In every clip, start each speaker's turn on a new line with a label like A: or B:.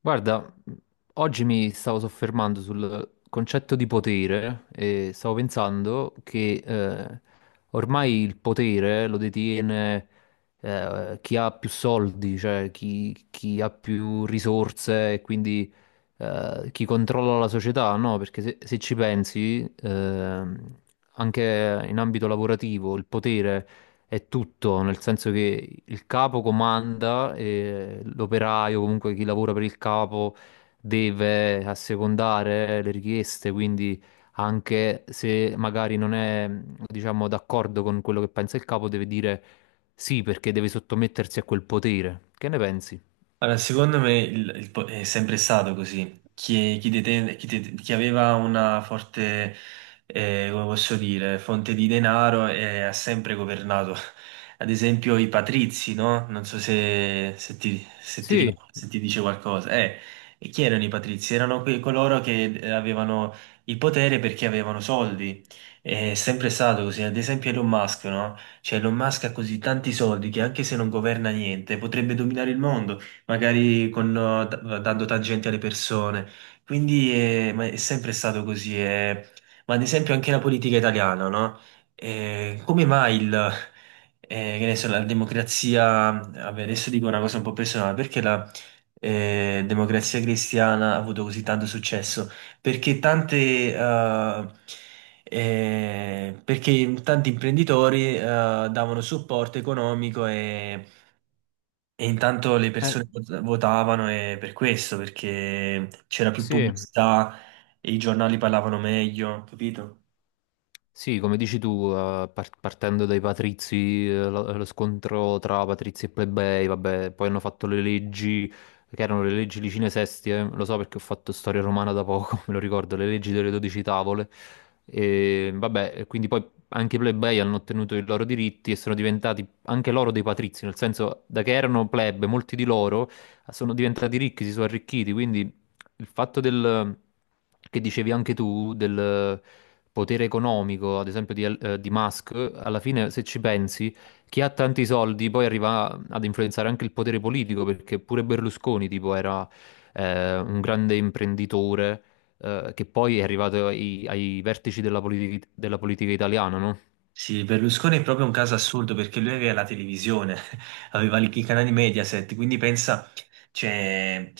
A: Guarda, oggi mi stavo soffermando sul concetto di potere e stavo pensando che ormai il potere lo detiene chi ha più soldi, cioè chi ha più risorse e quindi chi controlla la società, no? Perché se ci pensi, anche in ambito lavorativo il potere è tutto, nel senso che il capo comanda e l'operaio, comunque chi lavora per il capo, deve assecondare le richieste, quindi anche se magari non è, diciamo, d'accordo con quello che pensa il capo, deve dire sì perché deve sottomettersi a quel potere. Che ne pensi?
B: Allora, secondo me è sempre stato così. Chi, chi deten- chi det- chi aveva una forte, come posso dire, fonte di denaro ha sempre governato. Ad esempio i patrizi, no? Non so se ti
A: Sì,
B: se ti dice qualcosa. E chi erano i patrizi? Erano quei coloro che avevano il potere perché avevano soldi. È sempre stato così. Ad esempio Elon Musk, no? Cioè Elon Musk ha così tanti soldi che anche se non governa niente potrebbe dominare il mondo magari con, dando tangenti alle persone. Quindi ma è sempre stato così. Ma ad esempio anche la politica italiana, no? Come mai il, Che ne so, la democrazia, vabbè, adesso dico una cosa un po' personale, perché la democrazia cristiana ha avuto così tanto successo? Perché tante, eh, Perché tanti imprenditori davano supporto economico e intanto le
A: eh,
B: persone votavano e per questo, perché c'era più
A: sì.
B: pubblicità e i giornali parlavano meglio, capito?
A: Sì, come dici tu, partendo dai patrizi, lo scontro tra patrizi e plebei, vabbè, poi hanno fatto le leggi, che erano le leggi Licine Sestie, lo so perché ho fatto storia romana da poco, me lo ricordo, le leggi delle dodici tavole, e vabbè, e quindi poi anche i plebei hanno ottenuto i loro diritti e sono diventati anche loro dei patrizi, nel senso, da che erano plebe, molti di loro sono diventati ricchi, si sono arricchiti, quindi il fatto del, che dicevi anche tu del potere economico, ad esempio di Musk, alla fine se ci pensi, chi ha tanti soldi poi arriva ad influenzare anche il potere politico, perché pure Berlusconi tipo era un grande imprenditore che poi è arrivato ai vertici della, della politica italiana, no?
B: Sì, Berlusconi è proprio un caso assurdo perché lui aveva la televisione, aveva i canali Mediaset, quindi pensa, cioè,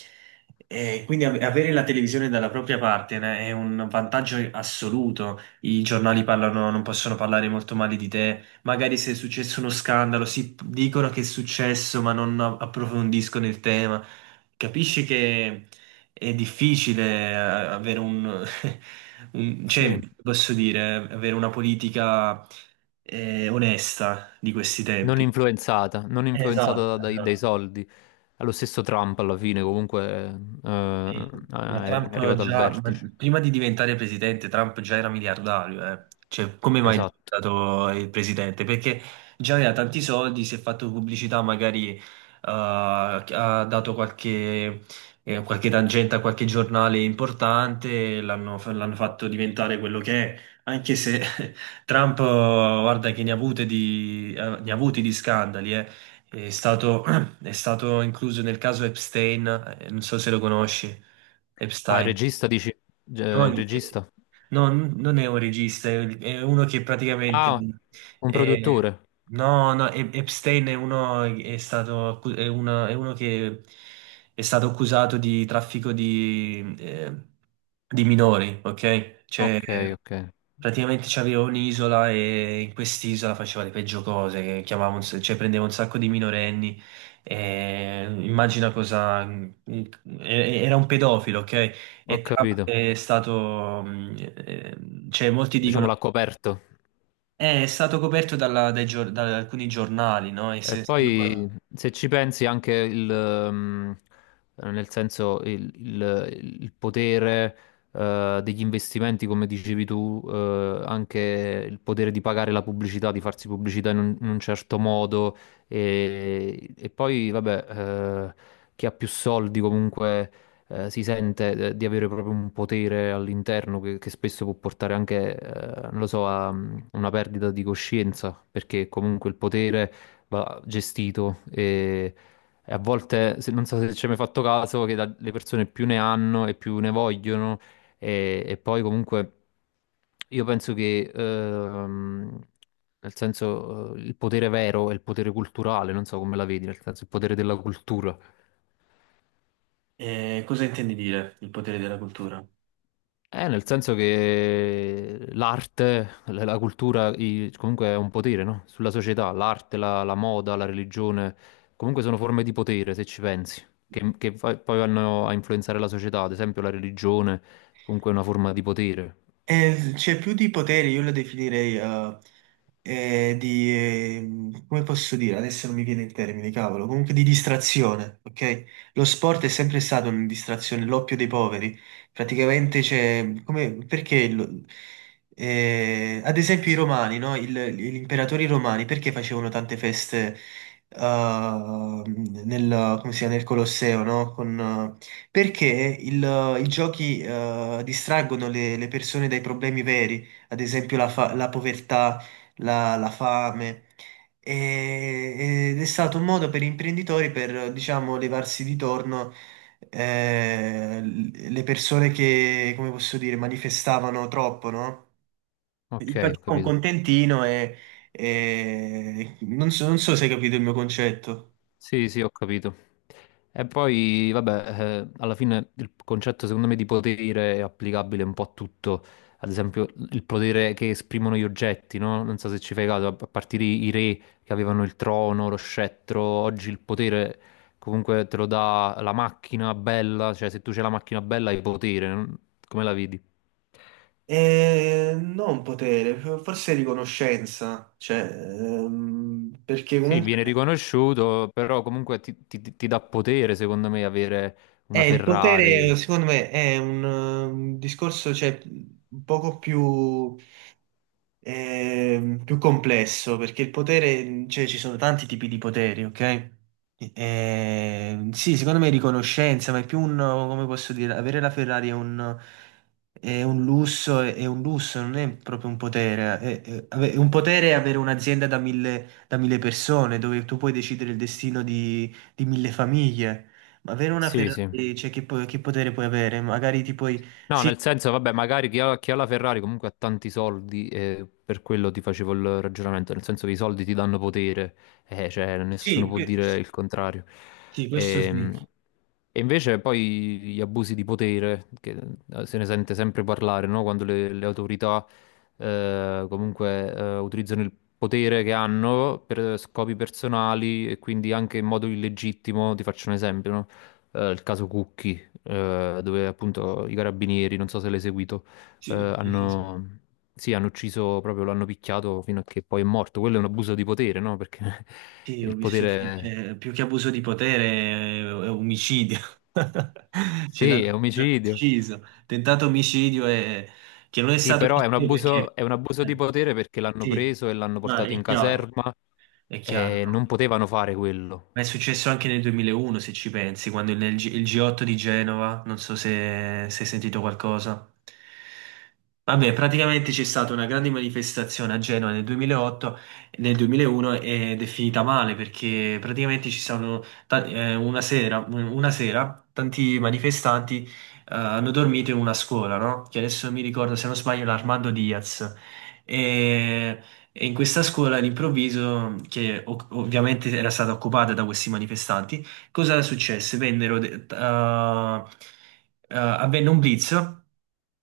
B: quindi avere la televisione dalla propria parte né, è un vantaggio assoluto. I giornali parlano, non possono parlare molto male di te. Magari se è successo uno scandalo, dicono che è successo, ma non approfondiscono il tema. Capisci che. È difficile avere un, cioè,
A: Sì.
B: posso dire, avere una politica onesta di questi
A: Non
B: tempi.
A: influenzata, non
B: Esatto,
A: influenzata dai
B: esatto.
A: soldi. Allo stesso Trump alla fine comunque
B: Sì, ma
A: è
B: Trump
A: arrivato al
B: già, ma
A: vertice.
B: prima di diventare presidente, Trump già era miliardario, eh. Cioè, come mai è
A: Esatto.
B: diventato il presidente? Perché già aveva tanti soldi, si è fatto pubblicità, magari ha dato qualche, qualche tangente a qualche giornale importante, l'hanno fatto diventare quello che è, anche se Trump, guarda che ne ha avute di, ne ha avuti di scandali, eh. È stato è stato incluso nel caso Epstein, non so se lo conosci,
A: Ah, il
B: Epstein.
A: regista dici? Il
B: Non,
A: regista?
B: no, non è un regista, è uno che praticamente...
A: Ah, un
B: eh,
A: produttore.
B: no, no, Epstein è uno, è uno che è stato accusato di traffico di minori, ok? Cioè,
A: Ok, ok.
B: praticamente c'avevo un'isola e in quest'isola faceva le peggio cose, che cioè prendeva un sacco di minorenni e immagina cosa... e- Era un pedofilo, ok?
A: Ho
B: E Trump
A: capito.
B: è stato... eh, cioè molti dicono...
A: Diciamo l'ha coperto.
B: È stato coperto da alcuni giornali, no?
A: E poi se ci pensi anche il, nel senso il, il potere degli investimenti, come dicevi tu, anche il potere di pagare la pubblicità, di farsi pubblicità in un certo modo e poi vabbè, chi ha più soldi comunque si sente di avere proprio un potere all'interno che spesso può portare anche, non lo so, a una perdita di coscienza, perché comunque il potere va gestito e a volte, non so se ci hai mai fatto caso, che le persone più ne hanno e più ne vogliono e poi comunque io penso che, nel senso, il potere vero è il potere culturale, non so come la vedi, nel senso il potere della cultura.
B: Cosa intendi dire, il potere della cultura?
A: Nel senso che l'arte, la cultura, comunque è un potere, no? Sulla società, l'arte, la, la moda, la religione, comunque sono forme di potere, se ci pensi, che poi vanno a influenzare la società, ad esempio la religione, comunque è una forma di potere.
B: C'è più di potere, io lo definirei di... come posso dire? Adesso non mi viene il termine, cavolo. Comunque di distrazione, ok? Lo sport è sempre stato una distrazione, l'oppio dei poveri. Praticamente c'è... Come, perché... ad esempio i romani, no? Gli imperatori romani, perché facevano tante feste eh, nel, come si chiama, nel Colosseo, no? Con, perché il- i giochi distraggono le persone dai problemi veri, ad esempio la povertà, la fame, ed è stato un modo per gli imprenditori per, diciamo, levarsi di torno le persone che, come posso dire, manifestavano troppo, no? Gli
A: Ok, ho
B: facevano un
A: capito.
B: contentino e, non so, non so se hai capito il mio concetto.
A: Sì, sì, ho capito. E poi, vabbè, alla fine il concetto secondo me di potere è applicabile un po' a tutto. Ad esempio, il potere che esprimono gli oggetti, no? Non so se ci fai caso, a partire i re che avevano il trono, lo scettro, oggi il potere comunque te lo dà la macchina bella, cioè se tu c'hai la macchina bella hai potere, non- come la vedi?
B: Non potere, forse riconoscenza, cioè, perché
A: Sì, viene
B: comunque
A: riconosciuto, però comunque ti dà potere, secondo me, avere una
B: il potere
A: Ferrari.
B: secondo me è un discorso cioè, un poco più più complesso perché il potere, cioè ci sono tanti tipi di poteri, ok? Sì, secondo me è riconoscenza, ma è più un, come posso dire, avere la Ferrari è un lusso, non è proprio un potere. Un potere è avere un'azienda da mille persone dove tu puoi decidere il destino di mille famiglie. Ma avere una
A: Sì, sì.
B: Ferrari, cioè che potere puoi avere? Magari ti puoi...
A: No,
B: Sì,
A: nel senso, vabbè, magari chi ha la Ferrari comunque ha tanti soldi e per quello ti facevo il ragionamento, nel senso che i soldi ti danno potere, cioè nessuno
B: sì,
A: può dire il contrario.
B: sì, questo sì.
A: Ehm, e invece poi gli abusi di potere, che se ne sente sempre parlare, no? Quando le autorità comunque utilizzano il potere che hanno per scopi personali e quindi anche in modo illegittimo, ti faccio un esempio, no? Il caso Cucchi, dove appunto i carabinieri, non so se l'hai seguito,
B: Sì, sì, sì, sì.
A: hanno, sì, hanno ucciso proprio, lo hanno picchiato fino a che poi è morto. Quello è un abuso di potere, no? Perché
B: Sì, ho
A: il
B: visto
A: potere...
B: più che abuso di potere è omicidio. Ce
A: Sì, è
B: l'hanno
A: omicidio.
B: ucciso. Tentato omicidio è, che non è
A: Sì,
B: stato
A: però
B: omicidio perché...
A: è un abuso di
B: eh,
A: potere perché l'hanno
B: sì,
A: preso e l'hanno
B: no,
A: portato
B: è
A: in
B: chiaro,
A: caserma
B: è chiaro.
A: e non
B: No.
A: potevano fare quello.
B: Ma è successo anche nel 2001, se ci pensi, quando il G8 di Genova, non so se hai sentito qualcosa. Vabbè, praticamente c'è stata una grande manifestazione a Genova nel 2008, nel 2001 ed è finita male perché una sera tanti manifestanti hanno dormito in una scuola, no? Che adesso mi ricordo, se non sbaglio, l'Armando Diaz. E e in questa scuola all'improvviso, ovviamente era stata occupata da questi manifestanti, cosa successe? Vennero, de- t- ah, ah, avvenne un blitz.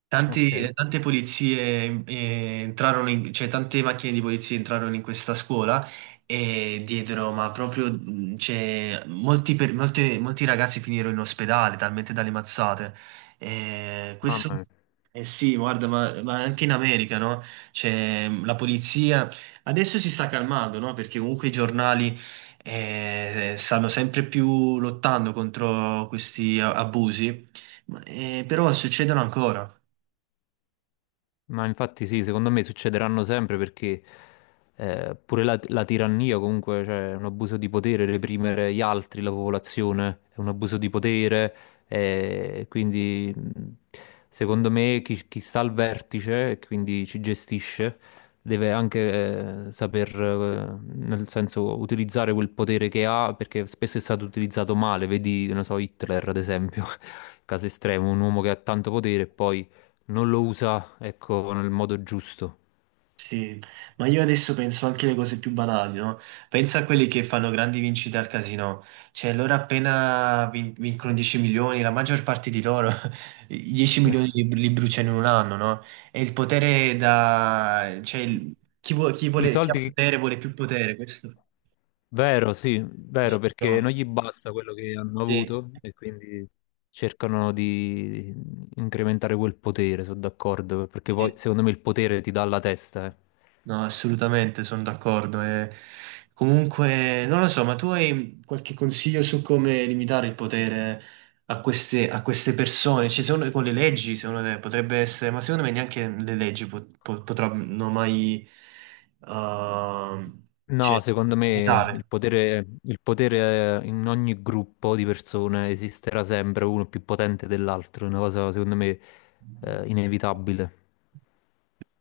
B: Tanti-
A: Ok,
B: tante polizie entrarono in- cioè tante macchine di polizia entrarono in questa scuola e diedero, ma proprio, cioè, molti ragazzi finirono in ospedale, talmente dalle mazzate.
A: mamma
B: Questo,
A: mia.
B: eh sì, guarda, ma anche in America, no? C'è mm, la polizia. Adesso si sta calmando, no? Perché comunque i giornali stanno sempre più lottando contro questi abusi, ma, però succedono ancora.
A: Ma infatti sì, secondo me succederanno sempre perché pure la, la tirannia comunque, cioè è un abuso di potere, reprimere gli altri, la popolazione, è un abuso di potere, quindi secondo me chi sta al vertice e quindi ci gestisce deve anche saper, nel senso, utilizzare quel potere che ha perché spesso è stato utilizzato male, vedi, non so, Hitler ad esempio, caso estremo, un uomo che ha tanto potere e poi non lo usa, ecco, nel modo giusto.
B: Sì, ma io adesso penso anche alle cose più banali, no? Pensa a quelli che fanno grandi vincite al casino, cioè loro vincono 10 milioni, la maggior parte di loro i 10 milioni li bruciano in un anno, no? E il potere da... chi
A: I
B: vuole, chi ha
A: soldi, che-
B: potere vuole più potere, questo
A: vero, sì, vero, perché non
B: diciamo,
A: gli basta quello che hanno
B: sì,
A: avuto e quindi cercano di incrementare quel potere, sono d'accordo, perché poi
B: sì.
A: secondo me il potere ti dà la testa, eh.
B: No, assolutamente, sono d'accordo. E comunque, non lo so, ma tu hai qualche consiglio su come limitare il potere a queste persone? Cioè, secondo, con le leggi, secondo te, potrebbe essere, ma secondo me neanche le leggi potranno mai, ehm,
A: No,
B: cioè,
A: secondo me
B: limitare.
A: il potere in ogni gruppo di persone esisterà sempre uno più potente dell'altro, è una cosa secondo me inevitabile.